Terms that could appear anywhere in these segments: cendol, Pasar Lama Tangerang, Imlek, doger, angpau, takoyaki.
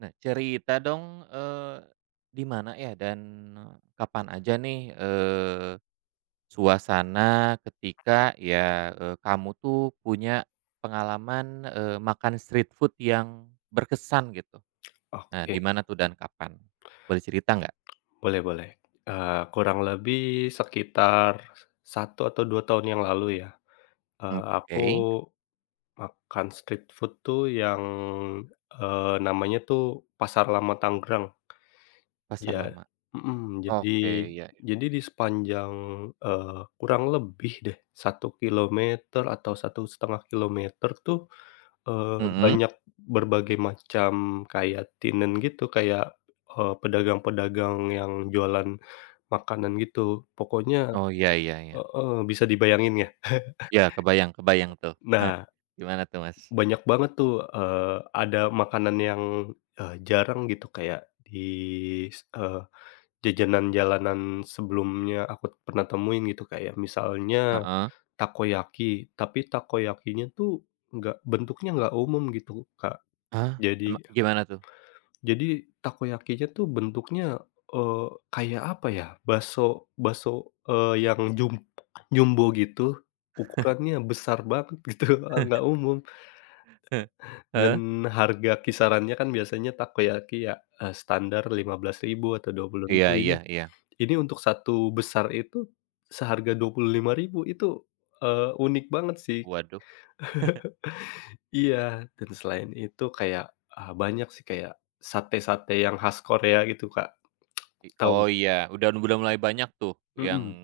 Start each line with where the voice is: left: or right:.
right: Nah, cerita dong, di mana ya dan kapan aja nih, suasana ketika ya, kamu tuh punya pengalaman, makan street food yang berkesan gitu. Nah, di
left: Oke,
right: mana tuh dan kapan? Boleh cerita nggak?
left: boleh boleh. Kurang lebih sekitar 1 atau 2 tahun yang lalu ya, aku
right: Oke,
left: makan street food tuh yang, namanya tuh Pasar Lama Tangerang.
right: pasar
left: Ya.
right: lama.
left: mhm, jadi
right: Oke, iya,
left: jadi di sepanjang, eee, kurang lebih deh 1 kilometer atau 1,5 kilometer tuh,
right: mhm.
left: banyak berbagai macam kayak tinen gitu, kayak, pedagang-pedagang yang jualan makanan gitu, pokoknya
right: Oh, iya iya iya.
left: heeh, bisa dibayangin ya.
right: Ya kebayang kebayang tuh.
left: Nah,
right: Gimana tuh, Mas?
left: banyak banget tuh, ada makanan yang, jarang gitu kayak di s eh, jajanan jalanan sebelumnya aku pernah temuin gitu, kayak misalnya
right: Heeh.
left: takoyaki, tapi takoyakinya tuh nggak bentuknya nggak umum gitu, Kak.
right: Hah?
left: Jadi
right: Ema gimana tuh?
left: Jadi takoyakinya tuh bentuknya, eee, kayak apa ya, bakso bakso, yang jumbo gitu, ukurannya besar banget gitu, nggak umum. Dan
right: Heeh.
left: harga kisarannya kan biasanya takoyaki ya, standar rp ribu atau rp ribu
right: Iya iya iya.
left: ini untuk satu besar itu seharga rp ribu itu, unik banget sih.
right: Waduh.
left: Iya, dan selain itu kayak, banyak sih kayak sate-sate yang khas Korea gitu, Kak,
right: I
left: tahu?
right: oh iya, udah mulai banyak tuh yang
left: Mhm.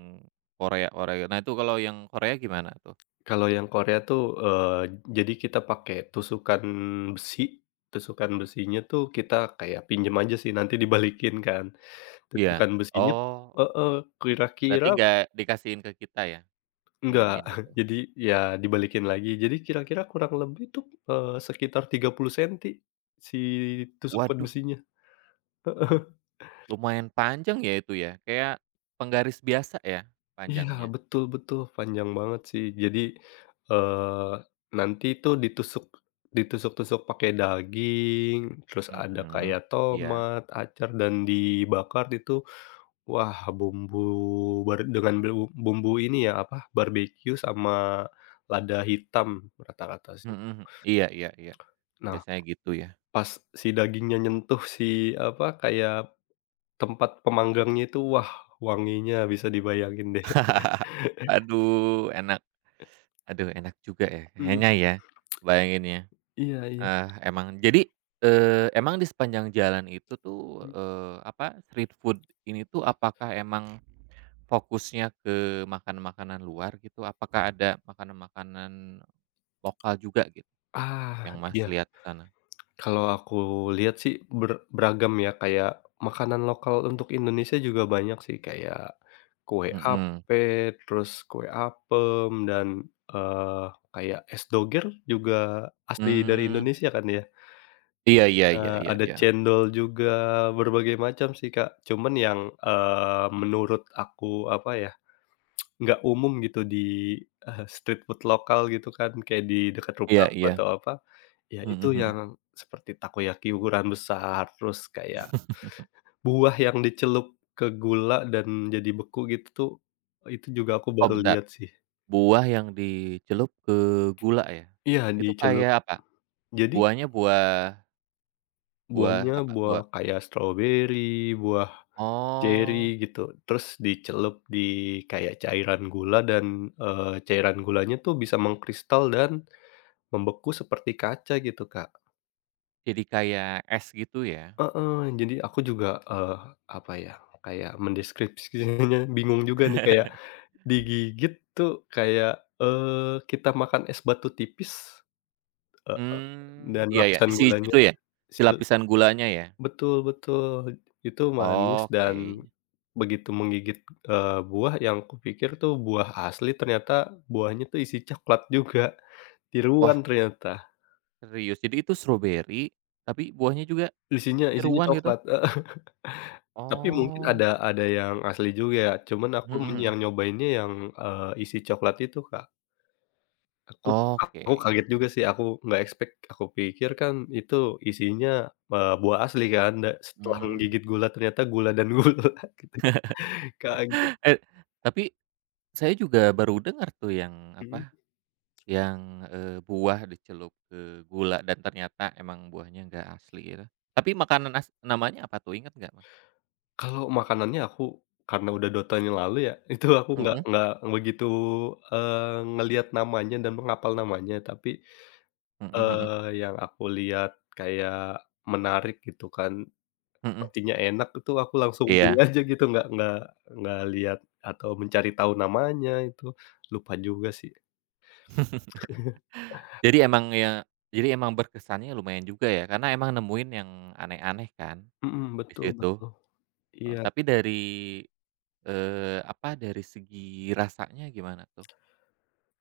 right: Korea Korea. Nah itu kalau yang Korea gimana tuh?
left: Kalau yang Korea tuh, jadi kita pakai tusukan besi, tusukan besinya tuh kita kayak pinjam aja sih, nanti dibalikin kan.
right: Iya.
left: Tusukan besinya
right: Oh
left: heeh,
right: oke. Berarti
left: kira-kira
right: nggak dikasihin ke kita ya?
left: enggak,
right: Pinjemin gitu?
left: jadi ya dibalikin lagi. Jadi kira-kira kurang lebih tuh, sekitar 30 senti si tusukan
right: Waduh,
left: besinya.
right: wah lumayan panjang ya itu ya? Kayak penggaris biasa ya
left: Iya,
right: panjangnya?
left: betul betul, panjang banget sih. Jadi, eee, nanti itu ditusuk-tusuk pakai daging, terus ada kayak
right: Mhm. Iya.
left: tomat, acar, dan dibakar itu. Wah, bumbu bar dengan bumbu bumbu ini ya, apa, barbeque sama lada hitam rata-rata sih.
right: Mhm mhm. Iya iya iya.
left: Nah,
right: Biasanya gitu ya.
left: pas si dagingnya nyentuh si, apa, kayak tempat pemanggangnya itu, wah, wanginya bisa dibayangin deh.
right: Aduh enak. Aduh enak juga ya
left: Mhm,
right: kayaknya ya, bayanginnya.
left: iya iya.
right: Eh, emang. Jadi, eh emang di sepanjang jalan itu tuh, apa, street food ini tuh apakah emang fokusnya ke makanan-makanan luar gitu? Apakah ada makanan-makanan lokal juga gitu
left: Ah,
right: yang Mas
left: iya.
right: lihat di sana?
left: Kalau aku lihat sih beragam ya, kayak makanan lokal untuk Indonesia juga banyak sih, kayak kue
right: Mhm.
left: ape, terus kue apem, dan, eee, kayak es doger juga asli dari
right: Mmm,
left: Indonesia kan ya.
right: iya iya iya iya
left: Ada
right: iya.
left: cendol juga, berbagai macam sih, Kak. Cuman yang, menurut aku, apa ya, nggak umum gitu di, street food lokal gitu kan, kayak di dekat rumah
right: Iya
left: aku
right: iya.
left: atau apa, ya
right: Mhm
left: itu yang
right: mhm.
left: seperti takoyaki ukuran besar, terus kayak buah yang dicelup ke gula dan jadi beku gitu tuh, itu juga aku
right: Oh
left: baru
right: bentar,
left: lihat sih.
right: buah yang dicelup ke gula ya?
left: Iya,
right: Itu
left: dicelup.
right: kayak apa?
left: Jadi
right: Buahnya buah buah
left: buahnya
right: apa?
left: buah
right: Buah
left: kayak stroberi, buah ceri
right: oh,
left: gitu, terus dicelup di kayak cairan gula dan, cairan gulanya tuh bisa mengkristal dan membeku seperti kaca gitu, Kak.
right: jadi kayak es gitu ya?
left: Heeh, jadi aku juga, apa ya, kayak mendeskripsikannya bingung juga nih kayak digigit tuh kayak, kita makan es batu tipis, heeh,
right: Mmm,
left: dan
right: iya ya,
left: lapisan
right: isi
left: gulanya
right: itu ya? Si
left: kecil
right: lapisan gulanya ya?
left: betul betul, itu manis dan
right: Oke.
left: begitu menggigit, buah yang kupikir tuh buah asli ternyata buahnya tuh isi coklat juga,
right: Wah,
left: tiruan ternyata,
right: serius? Jadi itu stroberi, tapi buahnya juga
left: isinya isinya
right: tiruan gitu?
left: coklat, heeh. Tapi mungkin
right: Oh,
left: ada yang asli juga ya, cuman aku
right: mhm
left: men yang
right: mhm.
left: nyobainnya yang, isi coklat itu, Kak. Aku aku
right: Oke.
left: kaget juga sih, aku nggak expect, aku pikir kan itu isinya, buah asli kan, da setelah
right: Mmm.
left: menggigit gula ternyata gula dan gula gitu, kaget,
right: Eh, tapi saya juga baru dengar tuh yang
left: mhm.
right: apa, yang, buah dicelup ke gula dan ternyata emang buahnya nggak asli gitu. Tapi makanan as namanya apa tuh, ingat nggak, Mas?
left: Kalau makanannya aku karena udah 2 tahun yang lalu ya, itu aku
right: Mhm,
left: nggak begitu, ngelihat namanya dan menghafal namanya, tapi,
right: mhm mhm,
left: yang aku lihat kayak menarik gitu kan.
right: mhm,
left: Rotinya enak itu aku langsung beli
right: iya.
left: aja gitu, nggak lihat atau mencari tahu namanya itu, lupa juga sih.
right: Jadi emang ya jadi emang berkesannya lumayan juga ya, karena emang nemuin yang aneh-aneh kan
left: Mhm,
right: di
left: betul
right: situ.
left: betul.
right: Heeh,
left: Iya,
right: tapi dari, apa, dari segi rasanya gimana tuh?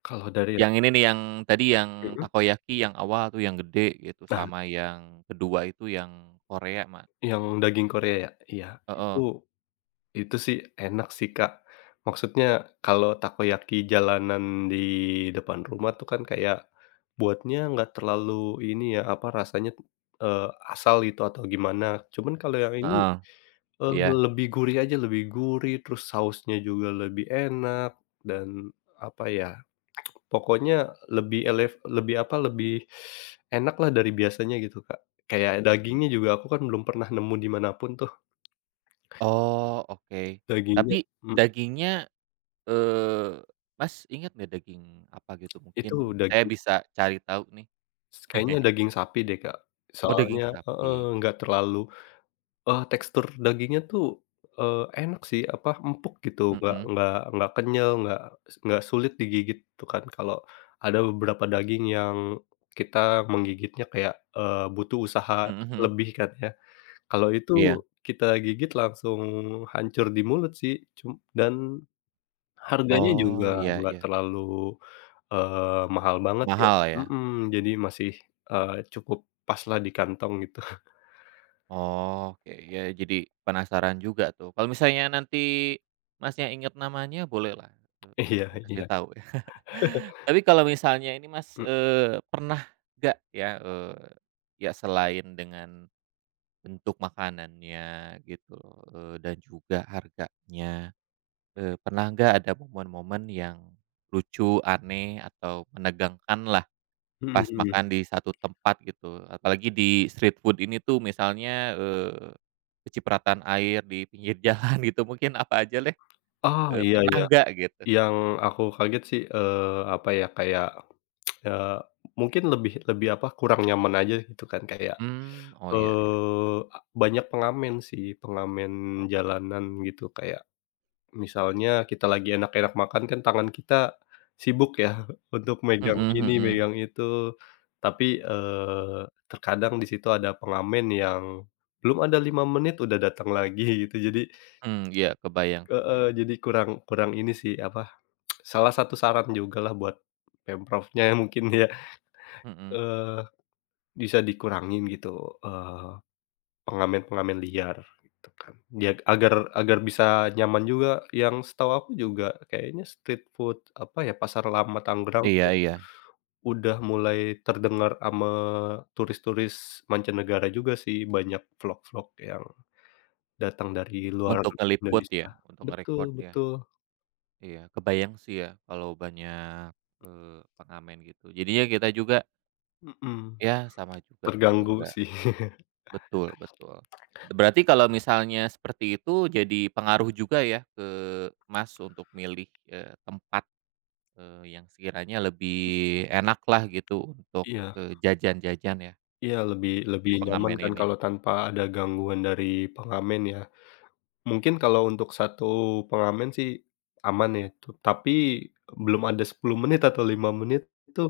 left: kalau dari
right: Yang ini nih, yang tadi yang
left: mhm,
right: takoyaki yang awal tuh yang gede gitu,
left: nah
right: sama yang kedua itu yang Korea ma
left: yang daging Korea ya? Iya, itu
right: heeh,
left: itu sih enak sih, Kak. Maksudnya kalau takoyaki jalanan di depan rumah tuh kan kayak buatnya nggak terlalu ini ya, apa, rasanya, eee, asal gitu atau gimana. Cuman kalau yang ini,
right: heeh,
left: Eee,
right: iya,
left: lebih gurih aja, lebih gurih, terus sausnya juga lebih enak dan apa ya, pokoknya lebih elef lebih apa, lebih enaklah dari biasanya gitu, Kak. Kayak
right: mhm.
left: dagingnya juga aku kan belum pernah nemu di manapun tuh
right: Oh, oke.
left: dagingnya
right: Tapi
left: mhm,
right: dagingnya, eee, Mas, inget nggak daging apa gitu?
left: itu
right: Mungkin saya
left: daging
right: bisa cari tahu nih.
left: kayaknya daging sapi deh, Kak.
right: Oh, daging
left: Soalnya heeh,
right: sapi.
left: nggak terlalu. Tekstur dagingnya tuh, enak sih, apa, empuk gitu,
right: Mhm
left: nggak kenyal, nggak nggak sulit digigit tuh kan. Kalau ada beberapa daging yang kita menggigitnya kayak, butuh usaha
right: mhm mhm.
left: lebih kan ya. Kalau itu
right: Iya.
left: kita gigit langsung hancur di mulut sih, dan harganya juga
right: Oh, iya
left: nggak
right: iya.
left: terlalu, mahal banget ya.
right: Mahal ya?
left: Mhm, jadi masih, cukup paslah di kantong gitu.
right: Oh, oke, ya. Jadi penasaran juga tuh. Kalau misalnya nanti Masnya inget namanya bolehlah,
left: Iya iya.
right: dikasih tahu ya. Tapi kalau misalnya ini Mas,
left: M
right: pernah nggak ya, ya selain dengan bentuk makanannya gitu, dan juga harganya, pernah nggak ada momen-momen yang lucu, aneh, atau menegangkan
left: mhm
right: pas
left: mhm.
right: makan di satu tempat gitu, apalagi di street food ini tuh misalnya, kecipratan air di pinggir jalan gitu mungkin apa aja deh,
left: Oh, iya
right: pernah
left: iya.
right: nggak gitu?
left: Yang aku kaget sih, apa ya, kayak, eee, mungkin lebih lebih apa, kurang nyaman aja gitu kan, kayak,
right: Mmm, oh iya iya,
left: a banyak pengamen sih, pengamen
right: oh,
left: jalanan gitu. Kayak misalnya kita lagi enak-enak makan kan tangan kita sibuk ya untuk megang
right: mhm
left: ini,
right: mhm,
left: megang itu. Tapi, terkadang di situ ada pengamen yang belum ada 5 menit udah datang lagi gitu. Jadi
right: mmm, iya kebayang
left: heeh,
right: kebayang,
left: jadi kurang kurang ini sih, apa, salah satu saran jugalah buat Pemprovnya mungkin ya,
right: mhm,
left: eee, bisa dikurangin gitu, eee, pengamen-pengamen liar gitu kan. Ya agar agar bisa nyaman juga, yang setahu aku juga kayaknya street food, apa ya, pasar lama Tangerang
right: iya
left: tuh
right: iya,
left: udah mulai terdengar ama turis-turis mancanegara juga sih, banyak vlog-vlog yang datang dari luar
right: untuk ngeliput
left: Indonesia.
right: ya, untuk
left: Betul
right: nge-record ya,
left: betul,
right: iya kebayang sih ya kalau banyak, pengamen gitu jadinya kita juga
left: mhm,
right: ya sama juga gitu
left: terganggu
right: nggak
left: sih.
right: betul betul. Berarti kalau misalnya seperti itu jadi pengaruh juga ya ke Mas untuk milih, tempat, yang sekiranya lebih enak lah gitu untuk,
left: Iya.
right: jajan-jajan ya
left: Iya, lebih
right: di
left: lebih nyaman
right: pengamen
left: kan
right: ini.
left: kalau tanpa ada gangguan dari pengamen ya. Mungkin kalau untuk satu pengamen sih aman ya itu, tapi belum ada 10 menit atau 5 menit itu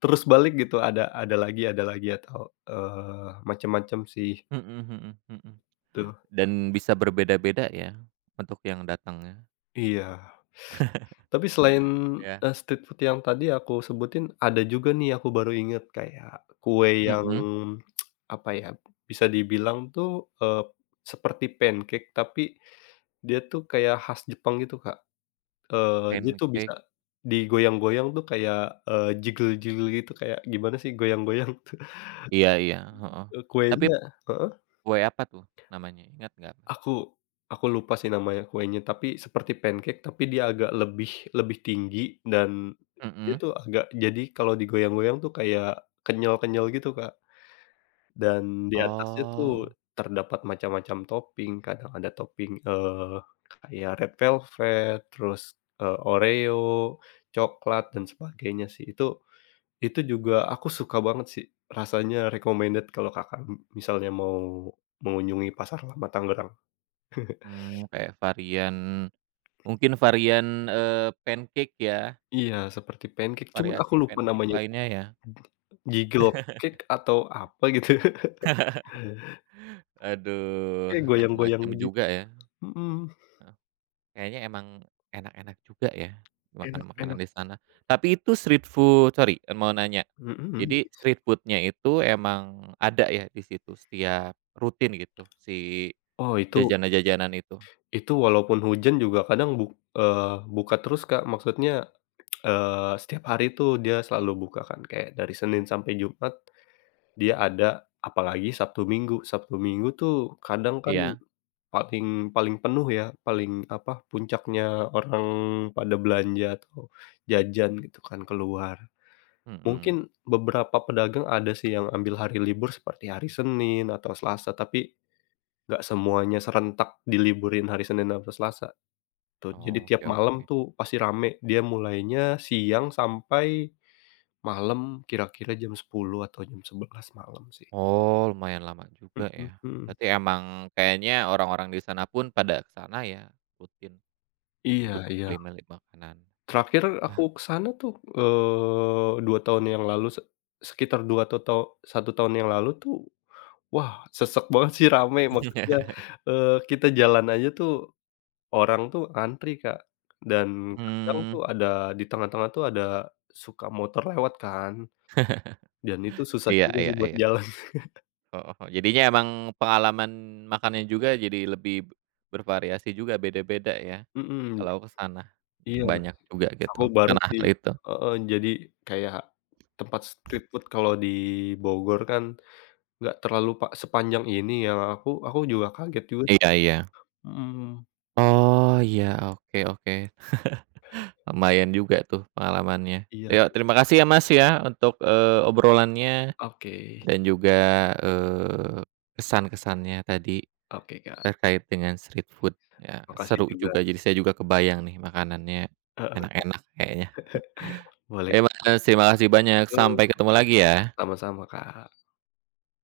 left: terus balik gitu, ada lagi atau, macam macem sih,
right: Mhm mhm mhm.
left: itu.
right: Dan bisa berbeda-beda ya untuk yang datangnya.
left: Iya. Tapi selain,
right: Iya.
left: street food yang tadi aku sebutin, ada juga nih aku baru inget kayak kue yang,
right: Mhm,
left: apa ya, bisa dibilang tuh, eee, seperti pancake tapi dia tuh kayak khas Jepang gitu, Kak. Dia tuh bisa
right: pancake
left: digoyang-goyang tuh kayak, jiggle-jiggle gitu, kayak gimana sih goyang-goyang tuh,
right: iya iya, heeh. Tapi
left: kuenya heeh.
right: kue apa tuh namanya, ingat nggak?
left: Aku aku lupa sih namanya kuenya, tapi seperti pancake, tapi dia agak lebih lebih tinggi dan dia
right: Mhm.
left: tuh agak jadi kalau digoyang-goyang tuh kayak kenyal-kenyal gitu, Kak. Dan di atasnya tuh
right: Oh,
left: terdapat macam-macam topping, kadang ada topping, eh kayak red velvet, terus, Oreo, coklat, dan sebagainya sih. Itu juga aku suka banget sih, rasanya recommended kalau Kakak misalnya mau mengunjungi Pasar Lama Tangerang.
right: mmm, kayak varian mungkin varian, pancake ya,
left: Iya, seperti pancake, cuman aku
right: variasi
left: lupa
right: pancake
left: namanya itu,
right: lainnya ya?
left: jiggle cake atau apa gitu,
right: Aduh,
left: kayak goyang-goyang
right: macem-macem
left: begitu,
right: juga ya,
left: mhm.
right: heeh. Kayaknya emang enak-enak juga ya,
left: Enak
right: makanan-makanan
left: enak,
right: di sana. Tapi itu street food sorry, mau nanya.
left: mhm.
right: Jadi street food-nya itu emang ada ya di situ setiap rutin gitu, si
left: Oh
right: jajanan-jajanan itu?
left: itu walaupun hujan juga kadang buka terus, Kak, maksudnya, setiap hari tuh dia selalu buka kan, kayak dari Senin sampai Jumat dia ada, apalagi Sabtu Minggu. Sabtu Minggu tuh kadang kan
right: Iya?
left: paling paling penuh ya, paling apa, puncaknya orang pada belanja atau jajan gitu kan, keluar.
right: Mhm.
left: Mungkin beberapa pedagang ada sih yang ambil hari libur seperti hari Senin atau Selasa, tapi nggak semuanya serentak diliburin hari Senin atau Selasa tuh. Jadi tiap
right: Oke oke.
left: malam tuh pasti rame, dia mulainya siang sampai malam kira-kira jam 10 atau jam 11 malam sih.
right: Oh, lumayan lama juga
left: Mhm
right: ya.
left: mhm.
right: Berarti emang kayaknya orang-orang di sana pun pada ke sana ya, rutin.
left: Iya
right: Untuk
left: iya.
right: beli meli makanan.
left: Terakhir aku
right: Ah.
left: ke sana tuh, 2 tahun yang lalu sekitar 2 atau 1 tahun yang lalu tuh. Wah, sesek banget sih, rame. Maksudnya, kita jalan aja tuh, orang tuh antri, Kak. Dan kadang tuh
right: Mmm.
left: ada di tengah-tengah tuh ada suka motor lewat kan, dan itu susah
right: Iya
left: juga sih
right: iya
left: buat
right: iya.
left: jalan.
right: Heeh heeh. Jadinya emang pengalaman makannya juga jadi lebih bervariasi juga, beda-beda ya,
left: Mhm,
right: kalau ke sana.
left: iya,
right: Banyak juga
left: aku
right: gitu,
left: baru
right: karena
left: sih
right: hal itu.
left: heeh, jadi kayak tempat street food kalau di Bogor kan nggak terlalu sepanjang ini ya, aku juga kaget juga.
right: Iya iya.
left: Mhm,
right: Oh, iya, oke oke. Lumayan juga tuh pengalamannya.
left: iya.
right: Ya, terima kasih ya, Mas, ya untuk, obrolannya
left: Oke
right: dan juga, eee, kesan-kesannya tadi.
left: oke, Kak.
right: Terkait dengan street food, ya
left: Makasih
right: seru
left: juga.
right: juga jadi saya juga kebayang nih makanannya
left: Heeh,
right: enak-enak kayaknya.
left: boleh.
right: Iya Mas, terima kasih banyak,
left: Yo.
right: sampai ketemu lagi ya.
left: Sama-sama, Kak.